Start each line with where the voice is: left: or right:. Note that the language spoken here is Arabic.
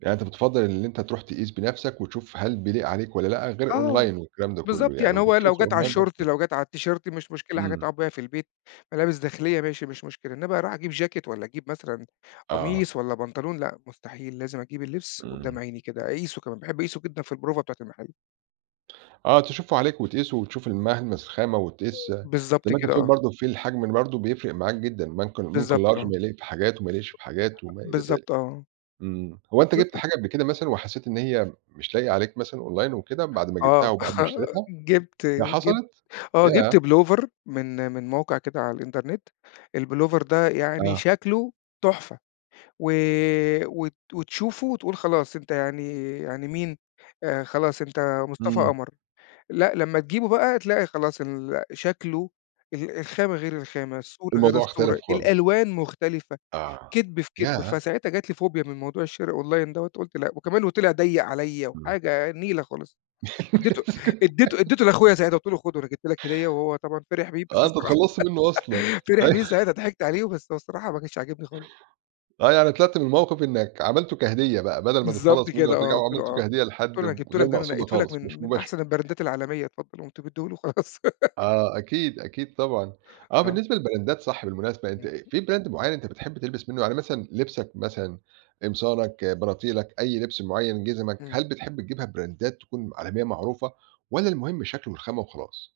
right: يعني أنت بتفَضّل إن أنت تروح تقيس بنفسك وتشوف هل بيليق عليك والّا لأ، غير
left: آه.
right: أونلاين والكلام ده كله
left: بالضبط
right: يعني
left: يعني هو
right: وبتشوف
left: لو جات على
right: الأونلاين
left: الشورت،
right: [unintelligible]
left: لو جات على التيشيرت مش مشكلة، حاجة
right: إمم.
left: تُقعُد بيها في البيت، ملابس داخلية ماشي، مش مشكلة، إنما أروح أجيب جاكيت والّا أجيب مثلًا
right: آه.
left: قميص والّا بنطلون لأ مستحيل، لازم أجيب اللبس قُدّام
right: إمم.
left: عيني كده، أقيسه كمان، باحب أقيسه جدًا في البروفة بتاعة المحل.
right: آه، تشوفُه عليك وتقيسه وتشوف الملمس الخامة وتقيس زي
left: بالضبط
right: ما أنت
left: كده،
right: بتقول
left: آه.
right: برضه في الحجم ال برضه بيفرق معاك جدًا، بنكن ممكن
left: بالضبط،
right: لارج
left: آه.
right: بيليق في حاجات وما يليقش في حاجات وما إلى ذلك.
left: الضبط، آه.
right: إمم. هو أنت
left: بالضبط.
right: جِبت
left: ام
right: حاجة قبل كده مثلًا وحسيت إن هي مش لايقة عليك مثلًا أونلاين وكده، بعد ما جبتها
left: آه.
right: أو بعد ما اشتريتها؟
left: جِبت
right: ياه
left: جِبت
right: حصلت؟
left: آه، جِبت
right: ياه!
left: بلوفر من من موقع كده على الإنترنت، البلوفر ده يعني
right: آه.
left: شكله تحفة، و وت وتشوفه وتقول خلاص أنت يعني يعني مين، آآ، خلاص أنت مصطفى
right: إمم.
left: قمر، لأ لمّا تجيبه بقى تلاقي خلاص ال شكله ال الخامة غير الخامة، الصورة غير
right: الموضوع اختلف
left: الصورة،
right: خالص.
left: الألوان مختلفة،
right: آه.
left: كِدب في كِدب،
right: ياه!
left: فساعتها جات لي فوبيا من موضوع الشرا أونلاين دوّة قُلت لأ، وكمان وطِلع ضيّق عليَّ
right: إمم.
left: وحاجة نيلة خالص، إدّيته إدّيته أديته لأخويا ساعتها قُلت له خُده أنا جِبت لك هدية وهو طبعًا فِرح بيه بس
right: آه، أنت
left: الصراحة
right: اتخلّصت منه أصلًا.
left: فِرح
right: أي
left: بيه ساعتها، ضِحِكت عليه، بس هو الصراحة ما كانش عاجبني خالص.
right: آه، يعني طلعت من الموقف إنّك عملته كهدية بقى، بدل ما
left: بالضبط
right: تتخلص منه
left: كده، آه،
right: أوترَجّعه
left: قُلت له
right: عملته
left: آه،
right: كهدية
left: قُلت له:
right: لحد
left: "أنا جِبته
right: وغير
left: لك ده، أنا
right: مقصودة
left: نقيتُه لك
right: خالص، مش
left: من من
right: مباشرة.
left: أحسن البرندات العالمية، اتفضّل." وقُمت مديه له وخلاص.
right: آه أكيد أكيد طبعًا، آه
left: آه.
right: بالنسبة للبراندات صح بالمناسبة، أنت
left: امم.
right: أ في Brand معين أنت بتحب تلبس منه؟ يعني مثلًا لِبسك مثلًا، قمصانك بناطيلك، أي لِبس مُعين، جِزمك،
left: إمم.
right: هل بتحب تجيبها براندات تكون عالمية معروفة؟ والّا المُهم الشكل والخامة وخلاص؟